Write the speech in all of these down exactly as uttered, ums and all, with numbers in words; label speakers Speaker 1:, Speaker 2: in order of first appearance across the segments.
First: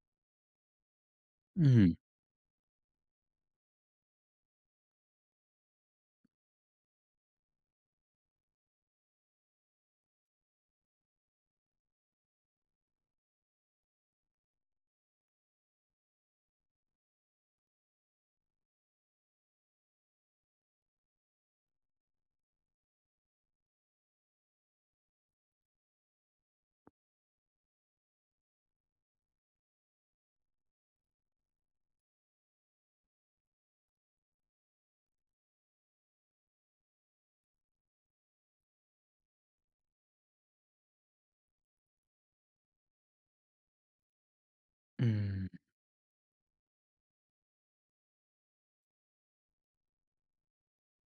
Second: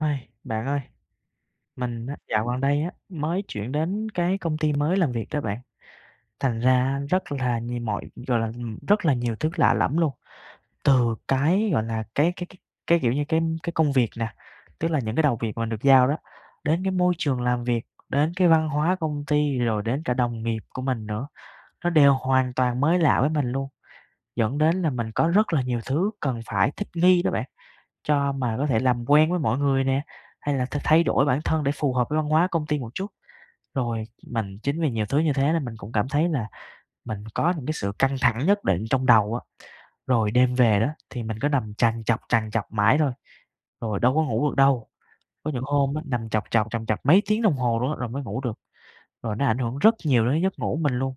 Speaker 1: Bạn ơi!
Speaker 2: Ừm.
Speaker 1: Mình á, dạo gần đây á, mới chuyển đến cái công ty mới làm việc đó bạn. Thành ra rất là nhiều mọi gọi là, rất là nhiều thứ lạ lẫm luôn. Từ cái, gọi là, cái cái cái cái, kiểu như, cái cái công việc nè, tức là những cái đầu việc mà mình được giao đó, đến cái môi trường làm việc, đến cái văn hóa công ty, rồi đến cả đồng nghiệp của mình nữa, nó đều hoàn toàn mới lạ với mình luôn. Dẫn đến là mình có rất là nhiều thứ cần phải thích nghi đó bạn. Cho mà có thể làm quen với mọi người nè, hay là th thay đổi bản thân để phù hợp với văn hóa công ty một chút. Rồi mình chính vì nhiều thứ như thế nên mình cũng cảm thấy là mình có những cái sự căng thẳng nhất định trong đầu á. Rồi đêm về đó, thì mình cứ nằm trằn trọc, trằn trọc mãi thôi, rồi đâu có ngủ được đâu.
Speaker 2: Ừm.
Speaker 1: Có những hôm á, nằm trọc trọc trằn trọc mấy tiếng đồng hồ luôn á rồi mới ngủ được. Rồi nó ảnh hưởng rất nhiều đến giấc ngủ của mình luôn.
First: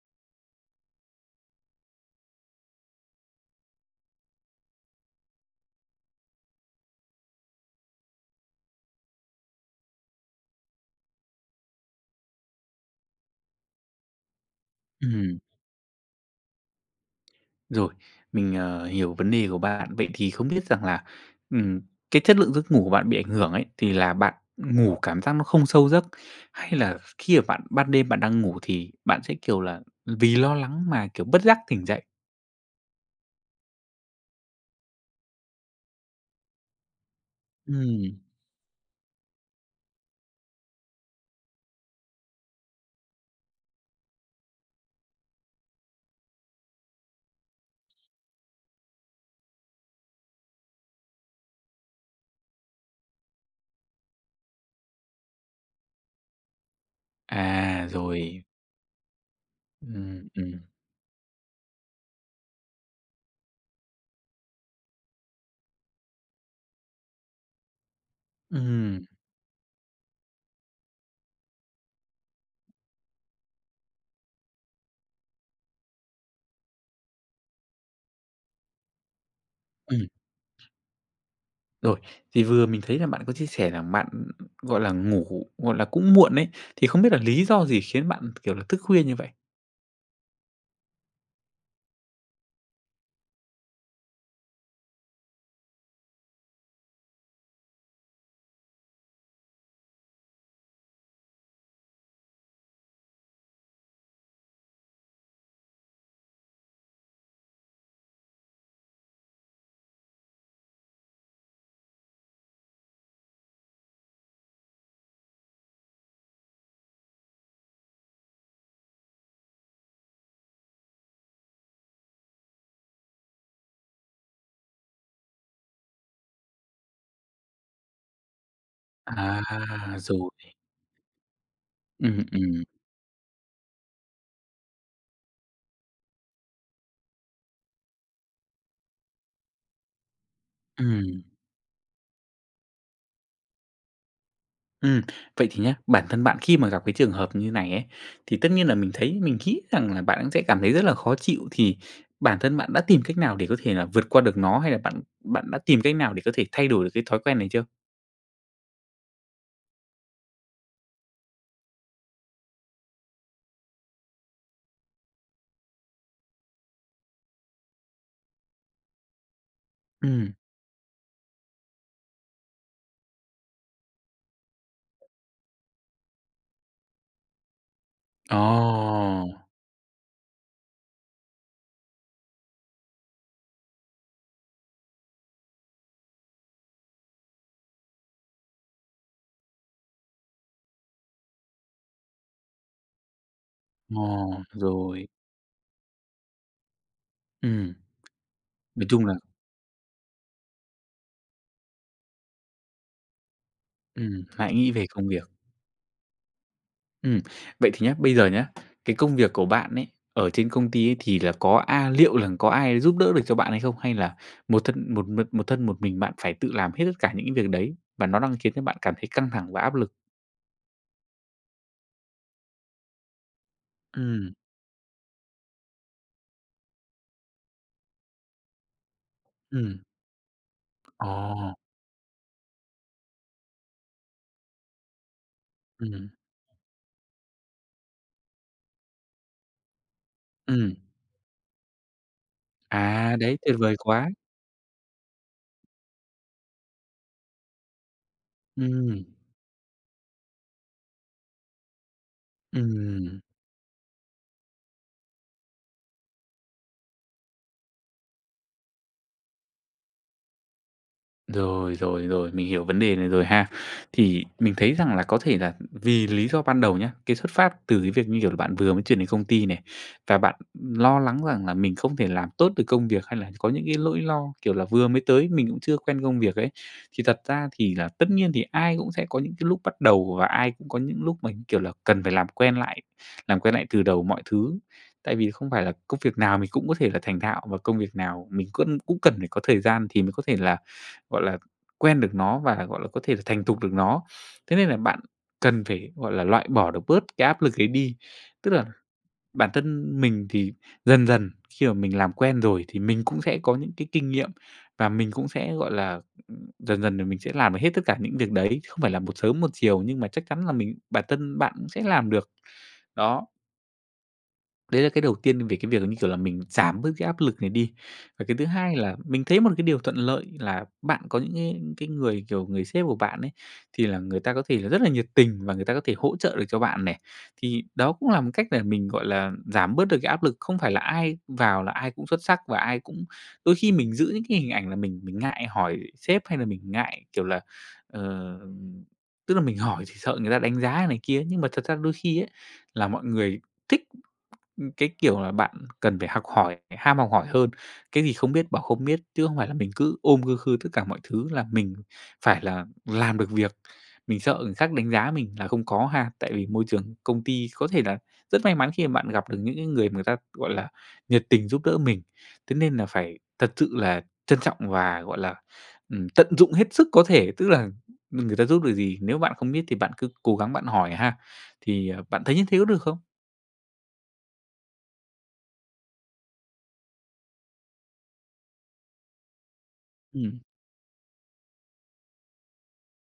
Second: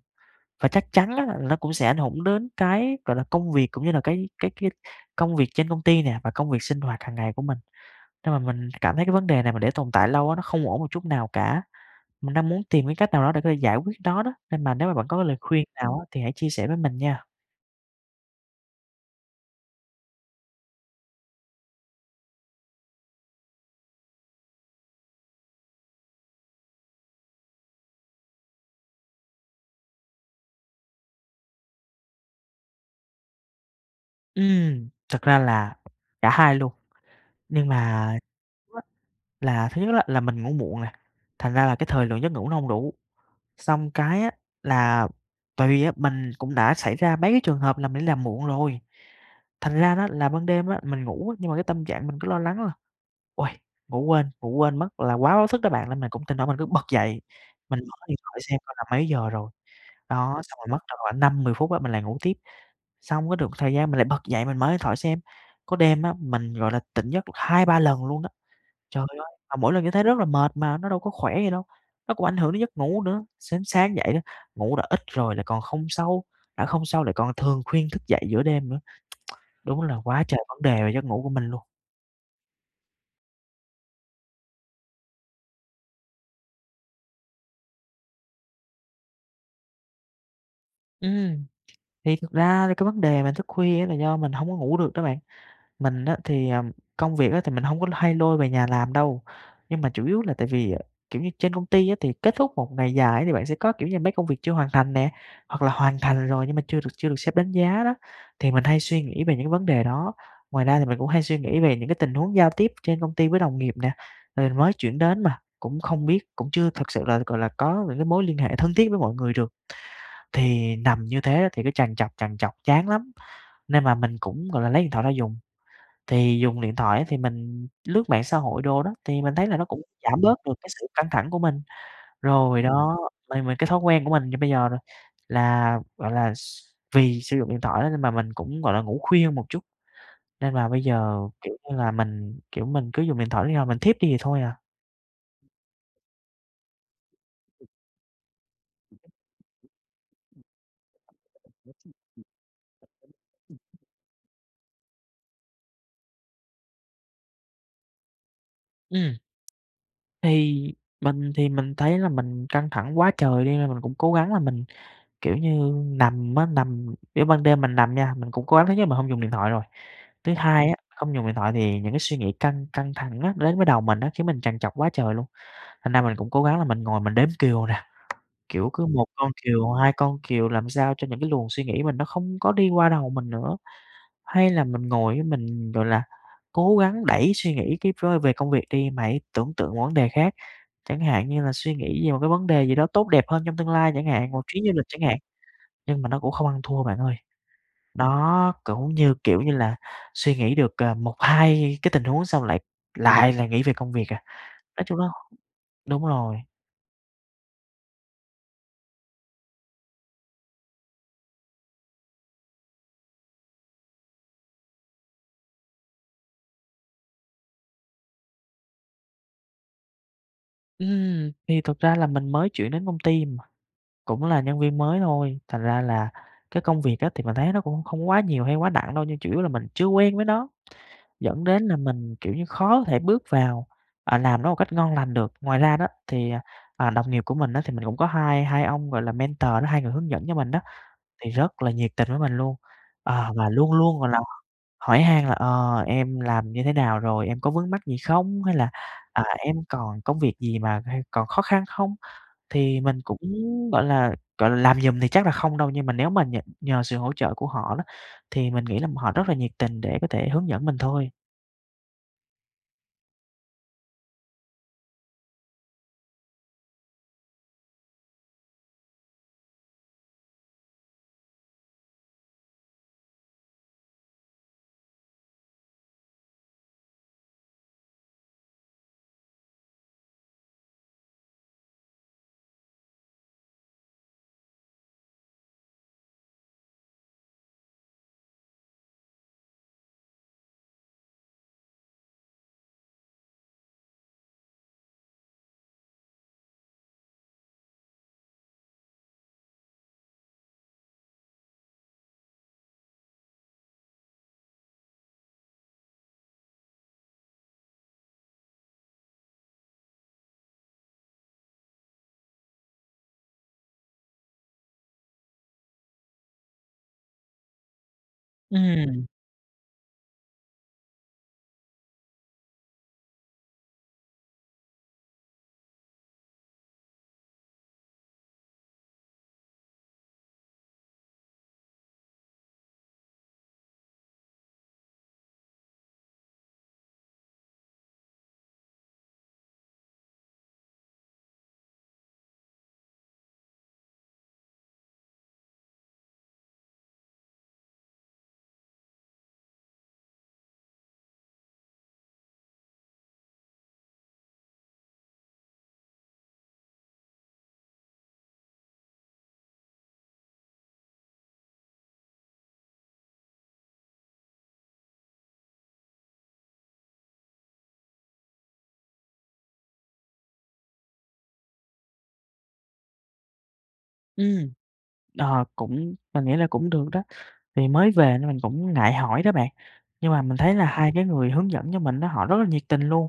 Speaker 1: Và chắc chắn á, nó cũng sẽ ảnh hưởng đến cái, gọi là, công việc cũng như là cái cái cái công việc trên công ty nè, và công việc sinh hoạt hàng ngày của mình. Nên mà mình cảm thấy cái vấn đề này mà để tồn tại lâu á, nó không ổn một chút nào cả. Mình đang muốn tìm cái cách nào đó để có thể giải quyết nó đó, nên mà nếu mà bạn có cái lời
Speaker 2: Ừm.
Speaker 1: khuyên nào á, thì hãy chia sẻ với mình nha.
Speaker 2: Rồi. Mình, ờ, hiểu vấn đề của bạn. Vậy thì không biết rằng là, ừm, cái chất lượng giấc ngủ của bạn bị ảnh hưởng ấy, thì là bạn ngủ cảm giác nó không sâu giấc, hay là khi mà bạn ban đêm bạn đang ngủ thì bạn sẽ, kiểu là, vì lo lắng mà, kiểu, bất giác tỉnh dậy?
Speaker 1: Ừm, thực ra là cả hai luôn nhưng mà
Speaker 2: Ừm.
Speaker 1: là thứ nhất á là mình ngủ muộn nè, thành ra là cái thời lượng giấc ngủ nó hông đủ, xong cái á, là tại vì á, mình cũng đã xảy ra mấy cái trường hợp là mình đi làm muộn rồi, thành ra đó là ban đêm á mình ngủ nhưng mà cái tâm trạng mình cứ lo lắng là "Ôi! Ngủ quên, ngủ quên mất," là quá báo thức đó bạn, nên mình cũng thỉnh thoảng mình cứ bật dậy mình
Speaker 2: À!
Speaker 1: mở điện thoại
Speaker 2: Rồi.
Speaker 1: xem coi là mấy giờ rồi,
Speaker 2: Ừm,
Speaker 1: đó,
Speaker 2: ừm.
Speaker 1: xong rồi mất tầm khoảng năm mười phút á mình lại ngủ tiếp, xong cái được ừn thời gian mình lại bật dậy, mình mở điện thoại xem, có đêm á mình, gọi là, tỉnh giấc được hai ba lần luôn đó.
Speaker 2: Ừm.
Speaker 1: Trời ơi! Mà mỗi lần như thế rất là mệt mà, nó đâu có khỏe gì đâu, nó cũng ảnh hưởng đến giấc ngủ nữa. Sến sáng dậy á, ngủ đã ít rồi lại còn không sâu, đã không sâu lại còn thường khuyên thức dậy giữa đêm nữa. Đúng là
Speaker 2: Ừm.
Speaker 1: quá trời vấn đề về giấc ngủ của mình luôn.
Speaker 2: Rồi, thì vừa mình thấy là bạn có chia sẻ rằng bạn, gọi là, ngủ, gọi là, cũng muộn ấy thì không biết là lý do gì khiến bạn, kiểu là, thức khuya như vậy?
Speaker 1: Ừm, thì thực ra cái vấn đề mà thức khuya á là do mình hổng có ngủ được đó bạn. Mình á thì, ờ, công việc á thì mình hông có hay lôi về nhà làm đâu nhưng mà chủ yếu là tại vì, à, kiểu như, trên công ty á thì kết thúc một ngày dài á thì bạn sẽ có, kiểu như, mấy công việc chưa hoàn thành nè hoặc là hoàn thành rồi nhưng mà chưa được chưa được sếp đánh giá đó, thì mình hay suy nghĩ về những cái vấn đề đó. Ngoài ra thì mình cũng hay suy nghĩ về những cái tình huống giao tiếp trên công ty với đồng nghiệp nè, rồi mới chuyển đến mà, cũng không biết cũng chưa thực sự là, gọi là, có những cái mối liên hệ thân thiết với mọi người được. Thì nằm như thế á thì cứ trằn trọc trằn trọc chán lắm nên là mình cũng, gọi là, lấy điện thoại ra dùng, thì dùng điện thoại á, thì mình lướt mạng xã hội đồ đó, thì mình
Speaker 2: À!
Speaker 1: thấy là nó cũng giảm
Speaker 2: Rồi.
Speaker 1: bớt được cái sự căng thẳng của mình.
Speaker 2: Ừm,
Speaker 1: Rồi
Speaker 2: ừm.
Speaker 1: đó, mà mình cái thói quen của mình như bây giờ nè là, gọi là, s vì sử dụng điện thoại á nên mà mình cũng, gọi là, ngủ khuya một chút nên là bây giờ,
Speaker 2: Ừm.
Speaker 1: kiểu như là, mình, kiểu, mình cứ dùng điện thoại đến khi nào mình thiếp đi thì thôi à.
Speaker 2: Ừm, vậy thì nhé, bản thân bạn khi mà gặp cái trường hợp như này ấy thì tất nhiên là mình thấy mình nghĩ rằng là bạn cũng sẽ cảm thấy rất là khó chịu thì bản thân bạn đã tìm cách nào để có thể là vượt qua được nó hay là bạn bạn đã tìm cách nào để có thể thay đổi được cái thói quen này chưa?
Speaker 1: Ừm. Thì mình thì mình thấy là mình căng thẳng quá trời đi nên mình cũng cố gắng là mình, kiểu như, nằm á nằm, kiểu ban đêm mình nằm nha, mình cũng cố gắng thứ nhất là mình không dùng điện thoại rồi.
Speaker 2: Ừm.
Speaker 1: Thứ hai á, không dùng điện thoại thì những cái suy nghĩ căng căng thẳng á đến với đầu mình á, khiến mình trằn trọc quá trời luôn. Thành ra mình cũng cố gắng là mình ngồi mình đếm cừu nè, kiểu, cứ một
Speaker 2: Ồ!
Speaker 1: con cừu, hai con cừu làm sao cho những cái luồng suy nghĩ mình nó không có đi qua đầu mình nữa. Hay là mình ngồi á, mình, gọi là, cố gắng đẩy suy nghĩ kíp vơi về công việc đi, mà hãy tưởng tượng một vấn đề khác, chẳng hạn như là suy nghĩ về một cái vấn đề gì đó tốt đẹp hơn trong tương lai
Speaker 2: Ờ,
Speaker 1: chẳng hạn, một chuyến du lịch chẳng
Speaker 2: rồi.
Speaker 1: hạn, nhưng mà nó cũng không ăn thua bạn ơi.
Speaker 2: Ừm.
Speaker 1: Đó
Speaker 2: Nói
Speaker 1: cũng
Speaker 2: chung là
Speaker 1: như, kiểu như là, suy nghĩ được, ờ, một hai cái tình huống xong lại lại lại nghĩ về công việc à.
Speaker 2: Ừm, hãy nghĩ
Speaker 1: Nói
Speaker 2: về
Speaker 1: chung
Speaker 2: công
Speaker 1: nó
Speaker 2: việc.
Speaker 1: đúng rồi.
Speaker 2: Ừm. Vậy thì nhá, bây giờ nhá, cái công việc của bạn ấy ở trên công ty ấy thì là có a liệu là có ai giúp đỡ được cho bạn hay không? Hay là một thân một một thân, một mình bạn phải tự làm hết tất cả những cái việc đấy và nó đang khiến cho bạn cảm thấy căng thẳng và áp lực?
Speaker 1: Ừm, thì thực ra là mình mới chuyển đến công ty mà, cũng
Speaker 2: Ừm.
Speaker 1: là nhân viên mới thôi, thành ra là cái công việc á thì mình thấy nó cũng không có quá nhiều hay quá nặng đâu, nhưng chủ yếu là mình
Speaker 2: Ừm.
Speaker 1: chưa quen với nó, dẫn
Speaker 2: Ồ!
Speaker 1: đến là mình, kiểu như, khó có thể bước vào, à, làm nó một cách ngon lành được. Ngoài ra đó,
Speaker 2: Ừm hưm.
Speaker 1: thì, à, à, đồng nghiệp của mình á, thì mình cũng có hai hai ông, gọi là, mentor đó, hai người hướng dẫn cho mình đó,
Speaker 2: Ừm.
Speaker 1: thì rất là nhiệt tình với mình luôn.
Speaker 2: À!
Speaker 1: Ờ,
Speaker 2: Đấy,
Speaker 1: và
Speaker 2: tuyệt
Speaker 1: luôn
Speaker 2: vời
Speaker 1: luôn, gọi
Speaker 2: quá!
Speaker 1: là, hỏi han là "Ờ, em làm như thế nào rồi? Em có vướng mắc gì không?", hay là,
Speaker 2: Ừm.
Speaker 1: à, "em còn công việc gì mà hay còn khó khăn không?" Thì mình cũng
Speaker 2: Ừm.
Speaker 1: gọi là, gọi là, làm giùm thì chắc là không đâu, nhưng mà nếu mà nhờ nhờ sự hỗ trợ của họ đó, thì mình nghĩ là họ rất là nhiệt tình để có thể hướng dẫn mình thôi.
Speaker 2: Rồi, rồi, rồi, mình hiểu vấn đề này rồi ha. Thì mình thấy rằng là có thể là, ừm, vì lý do ban đầu nhá, cái xuất phát từ cái việc, như kiểu là, bạn vừa mới chuyển đến công ty này, và bạn, ừm, lo lắng rằng là mình không thể làm tốt được công việc, hay là có những cái lỗi lo kiểu là vừa mới tới, mình cũng chưa quen công việc ấy. Thì thật ra thì là tất nhiên thì ai cũng sẽ có những cái lúc bắt đầu, và ai cũng có những lúc mà, như kiểu là, cần phải làm quen lại, làm quen lại từ đầu mọi thứ. Tại vì không phải là công việc nào mình cũng có thể là thành thạo, và công việc nào mình cân cũng cần phải có thời gian thì mới có thể là, gọi là, quen được nó và, gọi là, có thể là thành thục được nó. Thế nên là bạn cần phải, gọi là, loại bỏ được bớt cái áp lực ấy đi. Tức là bản thân mình thì dần dần khi mà mình làm quen rồi thì mình cũng sẽ có những cái kinh nghiệm, và mình cũng sẽ, gọi là, ừm, dần dần là mình sẽ làm được hết tất cả những việc đấy, không phải là một sớm một chiều, nhưng mà chắc chắn là mình bản thân bạn cũng sẽ làm được. Đó. Đấy là cái đầu tiên về cái việc là, như kiểu là, mình giảm bớt cái áp lực này đi. Và cái thứ hai là
Speaker 1: Ừm.
Speaker 2: mình thấy một cái điều thuận lợi là bạn có những cái cái người kiểu người sếp của bạn ấy, thì là người ta có thể là rất là nhiệt tình và người ta có thể hỗ trợ được cho bạn này. Thì đó cũng là một cách để mình, gọi là, giảm bớt được cái áp lực, không phải là ai vào là ai cũng xuất sắc và ai cũng đôi khi mình giữ những cái hình ảnh là mình mình ngại hỏi sếp hay là mình ngại kiểu là, ờ, tức là mình hỏi thì sợ người ta đánh giá này kia ấy. Nhưng mà thật ra đôi khi ấy, là mọi người thích, ừm, cái kiểu là bạn cần phải học hỏi, phải ham học hỏi hơn. Cái gì không biết bảo không biết, chứ không phải là mình cứ ôm khư khư tất cả mọi thứ là mình phải là làm được việc. Mình sợ người khác đánh giá mình là không có ha. Tại vì môi trường công ty, có thể là rất may mắn khi mà bạn gặp được những cái người người ta, gọi là, nhiệt tình giúp đỡ mình. Thế nên là phải thật sự là trân trọng và, gọi là, ừm, tận dụng hết sức có thể. Tức là, ừm, người ta giúp được gì, nếu bạn không biết thì bạn cứ cố gắng bạn hỏi ha. Thì, à, bạn thấy như thế có được không?
Speaker 1: Ừm, ờ, cũng mình nghĩ là cũng được đó, thì mới về nên mình cũng ngại hỏi đó bạn. Nhưng mà mình
Speaker 2: Ừm.
Speaker 1: thấy là hai cái người hướng dẫn cho mình á, họ rất là nhiệt tình luôn.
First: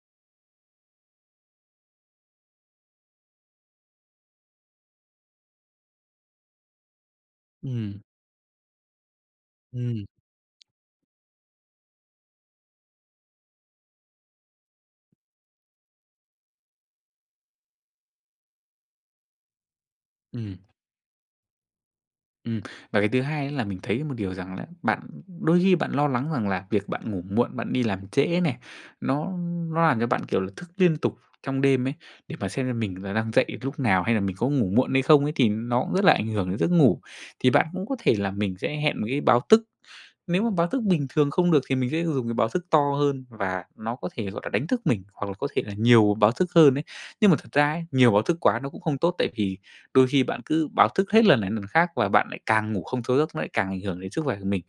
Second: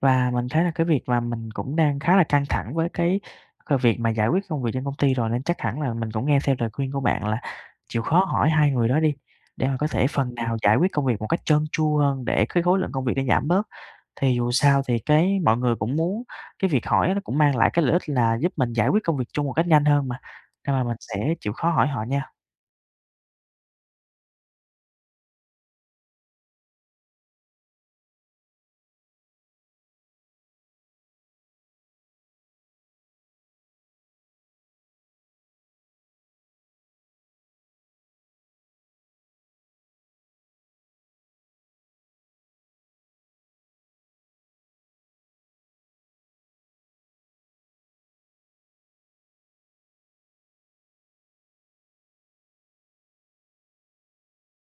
Speaker 1: Và mình thấy là cái việc mà mình cũng đang khá là căng thẳng với cái, ờ, việc mà giải quyết công việc trên công ty rồi. Nên chắc hẳn là mình cũng nghe theo lời khuyên của bạn là
Speaker 2: Ừm.
Speaker 1: chịu khó hỏi hai người đó đi, để mà có
Speaker 2: Ừm.
Speaker 1: thể phần nào giải quyết công việc một cách trơn tru hơn, để cái khối lượng công việc nó giảm bớt. Thì dù sao thì cái mọi người cũng muốn cái việc hỏi á nó cũng mang lại cái lợi ích là giúp mình giải quyết công việc chung một cách nhanh hơn mà.
Speaker 2: Ừm.
Speaker 1: Nên là mình sẽ chịu khó hỏi họ nha.
Speaker 2: Ừm, và cái thứ hai ấy, là mình thấy một điều rằng là bạn đôi khi bạn lo lắng rằng là việc bạn ngủ muộn, bạn đi làm trễ này, nó nó làm cho bạn, kiểu là, thức liên tục trong đêm ấy, để mà xem xem mình là đang dậy lúc nào hay là mình có ngủ muộn hay không ấy, thì nó cũng rất là ảnh hưởng đến giấc ngủ. Thì bạn cũng có thể là mình sẽ hẹn một cái báo thức. Nếu mà báo thức bình thường không được, thì mình sẽ dùng cái báo thức to hơn và nó có thể, gọi là, đánh thức mình, hoặc là có thể là nhiều báo thức hơn ấy. Nhưng mà thật ra ấy, nhiều báo thức quá nó cũng không tốt, tại vì đôi khi bạn cứ báo thức hết lần này lần khác và bạn lại càng ngủ không sâu giấc, nó lại càng ảnh hưởng đến sức khỏe của mình.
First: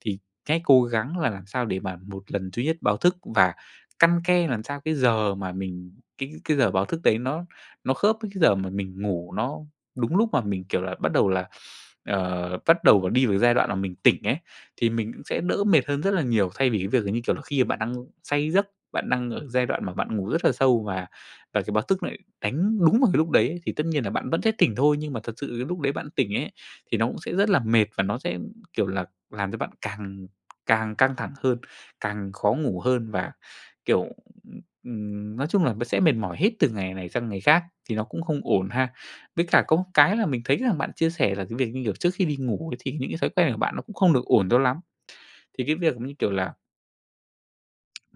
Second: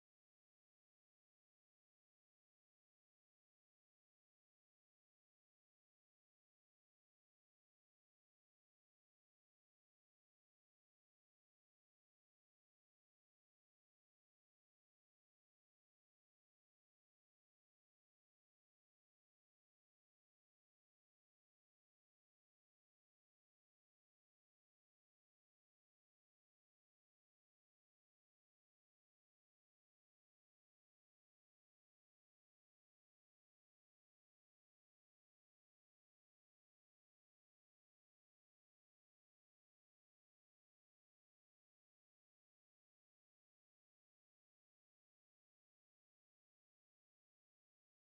Speaker 2: Thì cái cố gắng là làm sao để mà một lần duy nhất báo thức và căn ke làm sao cái giờ mà mình cái cái giờ báo thức đấy nó nó khớp với cái giờ mà mình ngủ nó đúng lúc mà mình, kiểu là, bắt đầu là ờ, bắt đầu đi vào giai đoạn mà mình tỉnh ấy, thì mình cũng sẽ đỡ mệt hơn rất là nhiều. Thay vì cái việc là, như kiểu là, khi mà bạn đang say giấc, bạn đang ở giai đoạn mà bạn ngủ rất là sâu và và cái báo thức nó lại đánh đúng vào cái lúc đấy thì tất nhiên là bạn vẫn sẽ tỉnh thôi. Nhưng mà thật sự cái lúc đấy bạn tỉnh ấy, thì nó cũng sẽ rất là mệt và nó sẽ, kiểu là, làm cho bạn càng càng căng thẳng hơn, càng khó ngủ hơn mà, kiểu, ừm, ừm, nói chung là b sẽ mệt mỏi hết từ ngày này sang ngày khác, thì nó cũng không ổn ha. Với cả có một cái là mình thấy rằng bạn chia sẻ là cái việc, như kiểu, trước khi đi ngủ ấy, thì những cái thói quen của bạn nó cũng không được ổn cho lắm. Thì cái việc giống như kiểu là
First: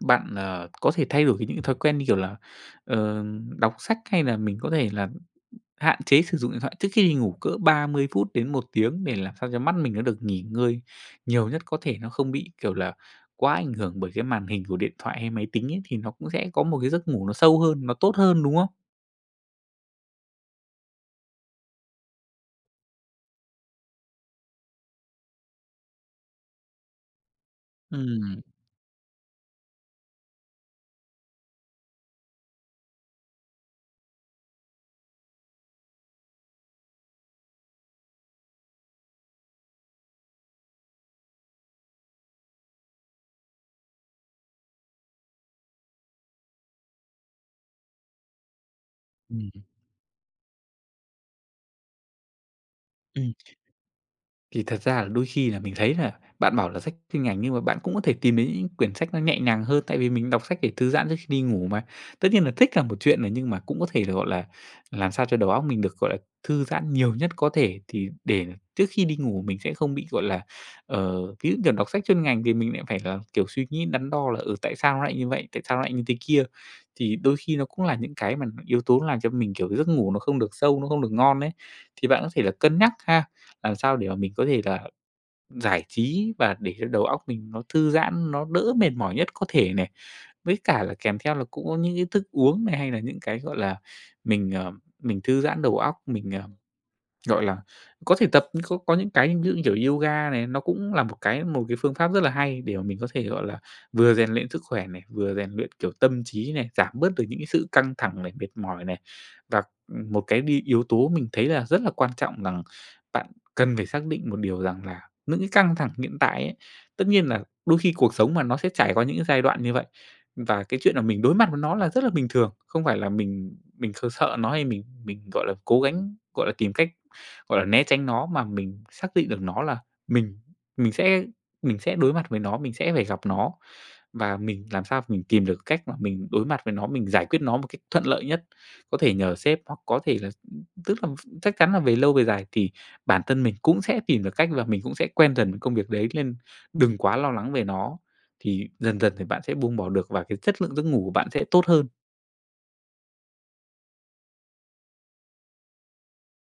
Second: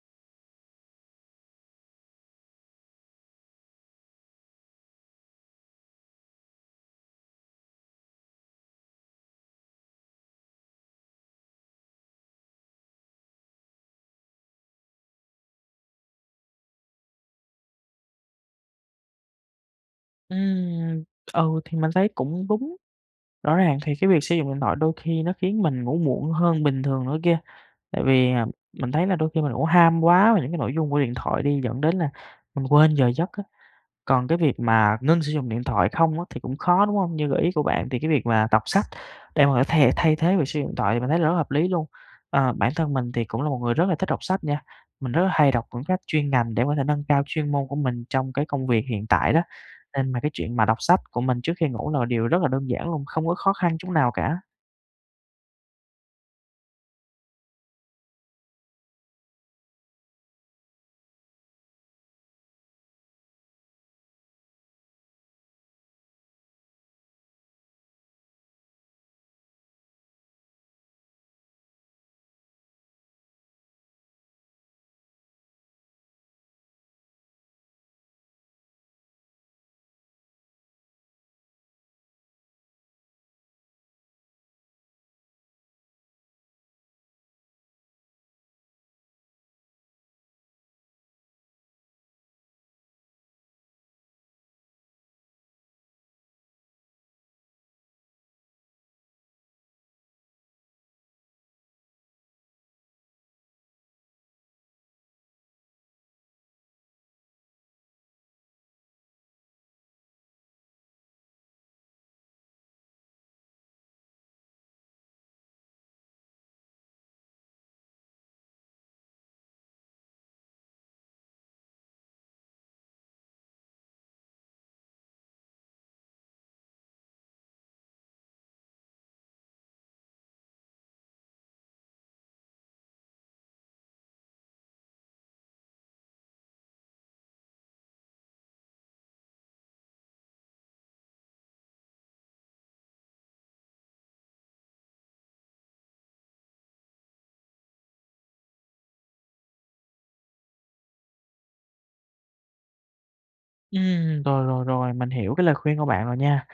Speaker 2: Bạn, ờ, có thể thay đổi như những thói quen như, kiểu là, ờ, đọc sách hay là mình có thể là hạn chế sử dụng điện thoại trước khi đi ngủ cỡ ba mươi phút đến một tiếng, để làm sao cho mắt mình nó được nghỉ ngơi nhiều nhất có thể. Nó không bị, kiểu là, quá ảnh hưởng bởi cái màn hình của điện thoại hay máy tính ấy, thì nó cũng sẽ có một cái giấc ngủ nó sâu hơn, nó tốt hơn, đúng không?
Speaker 1: Ừm. Ừ, thì mình thấy cũng đúng. Rõ ràng thì cái việc sử dụng điện thoại đôi khi nó khiến mình ngủ muộn hơn bình thường nữa kia. Tại vì,
Speaker 2: Ừm.
Speaker 1: à, mình thấy là đôi khi mình cũng ham quá về những cái nội dung của điện thoại đi, dẫn đến là mình quên giờ giấc á. Còn cái việc mà ngưng sử dụng điện thoại không á thì cũng khó, đúng hông? Như gợi ý của bạn thì cái việc mà đọc sách để mà có thể thay thế việc sử dụng điện thoại, mình thấy là rất là hợp lý luôn. Ờ, bản thân mình thì cũng là một người rất là thích đọc sách nha. Mình rất là hay đọc quyển sách chuyên ngành để có thể nâng cao chuyên môn của mình trong cái công việc hiện tại đó.
Speaker 2: Ừm.
Speaker 1: Nên mà cái chuyện mà đọc sách của mình trước khi ngủ là điều rất là đơn giản luôn, không
Speaker 2: Ừm.
Speaker 1: có khó khăn chút nào cả.
Speaker 2: Thì thật ra là đôi khi là mình thấy là bạn bảo là sách chuyên ngành nhưng mà bạn cũng có thể tìm đến những quyển sách nó nhẹ nhàng hơn, tại vì mình đọc sách để thư giãn trước khi đi ngủ mà. Tất nhiên là thích là một chuyện này, nhưng mà cũng có thể là, gọi là, làm sao cho đầu óc mình được gọi là thư giãn nhiều nhất có thể, thì để trước khi đi ngủ mình sẽ không bị, gọi là, ờ, ví dụ, kiểu, đọc sách chuyên ngành thì mình lại phải là, kiểu, suy nghĩ đắn đo là, ừ, tại sao nó lại như vậy, tại sao nó lại như thế kia. Thì đôi khi nó cũng là những cái mà yếu tố làm cho mình, kiểu, giấc ngủ nó không được sâu, nó không được ngon ấy. Thì bạn có thể là cân nhắc ha. Làm sao để mà mình có thể là giải trí và để cho đầu óc mình nó thư giãn, nó đỡ mệt mỏi nhất có thể này. Với cả là kèm theo là cũng có những cái thức uống này hay là những cái, gọi là, mình, ờ, mình thư giãn đầu óc, mình, ờ, gọi là, có thể tập nhưng khô có những cái ví dụ như kiểu yoga này, nó cũng là một cái một cái phương pháp rất là hay để mà mình có thể, gọi là, vừa rèn luyện sức khỏe này, vừa rèn luyện, kiểu, tâm trí này, giảm bớt được những cái sự căng thẳng này, mệt mỏi này. Và, ừm, một cái đi yếu tố mình thấy là rất là quan trọng rằng bạn cần phải xác định một điều rằng là những cái căng thẳng hiện tại ấy tất nhiên nà đôi khi cuộc sống mà, nó sẽ trải qua những cái giai đoạn như vậy. Và cái chuyện là mình đối mặt với nó là rất là bình thường. Không phải là mình mình kh sợ nó hay mình mình, gọi là, cố gắng, gọi là, tìm cách, gọi là, né tránh nó mà mình xác định được nó là mình mình sẽ mình sẽ đối mặt với nó, mình sẽ phải gặp nó. Và mình làm sao mình tìm được cách mà mình đối mặt với nó, mình giải quyết nó một cách thuận lợi nhất. Có thể nhờ sếp hoặc có thể là tức là ph chắc chắn là về lâu, về dài thì bản thân mình cũng sẽ tìm được cách là mình cũng sẽ quen dần công việc đấy, nên đừng quá lo lắng về nó. Thì dần dần thì bạn sẽ buông bỏ được và cái chất lượng giấc ngủ của bạn sẽ tốt hơn.
Speaker 1: Ừm, rồi, rồi, rồi. Mình hiểu cái lời khuyên của bạn rồi nha.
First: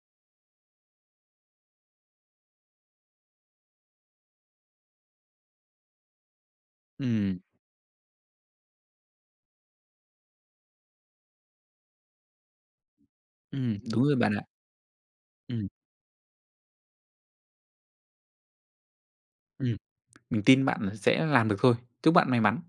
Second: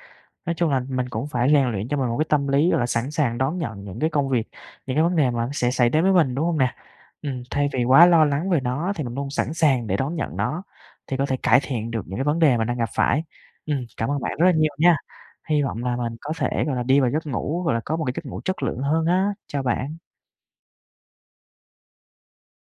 Speaker 1: Nói chung là mình cũng phải rèn luyện cho mình một cái tâm lý, gọi là, sẵn sàng đón nhận những cái công việc, những cái vấn đề mà sẽ xảy đến với mình, đúng hông nè?
Speaker 2: Ừm.
Speaker 1: Ừm, thay vì quá lo lắng về nó thì mình luôn sẵn sàng để đón nhận nó, thì có thể cải thiện được những cái vấn đề mình đang gặp phải.
Speaker 2: Ừm,
Speaker 1: Ừm,
Speaker 2: đúng
Speaker 1: cảm
Speaker 2: rồi
Speaker 1: ơn bạn
Speaker 2: bạn
Speaker 1: rất
Speaker 2: ạ.
Speaker 1: là nhiều nha. Hy
Speaker 2: Ừm.
Speaker 1: vọng là mình có thể, gọi là, đi vào giấc ngủ, gọi là, có một cái giấc ngủ chất lượng hơn á. Chào
Speaker 2: Ừm.
Speaker 1: bạn.
Speaker 2: Mình tin bạn sẽ làm được thôi. Chúc bạn may mắn.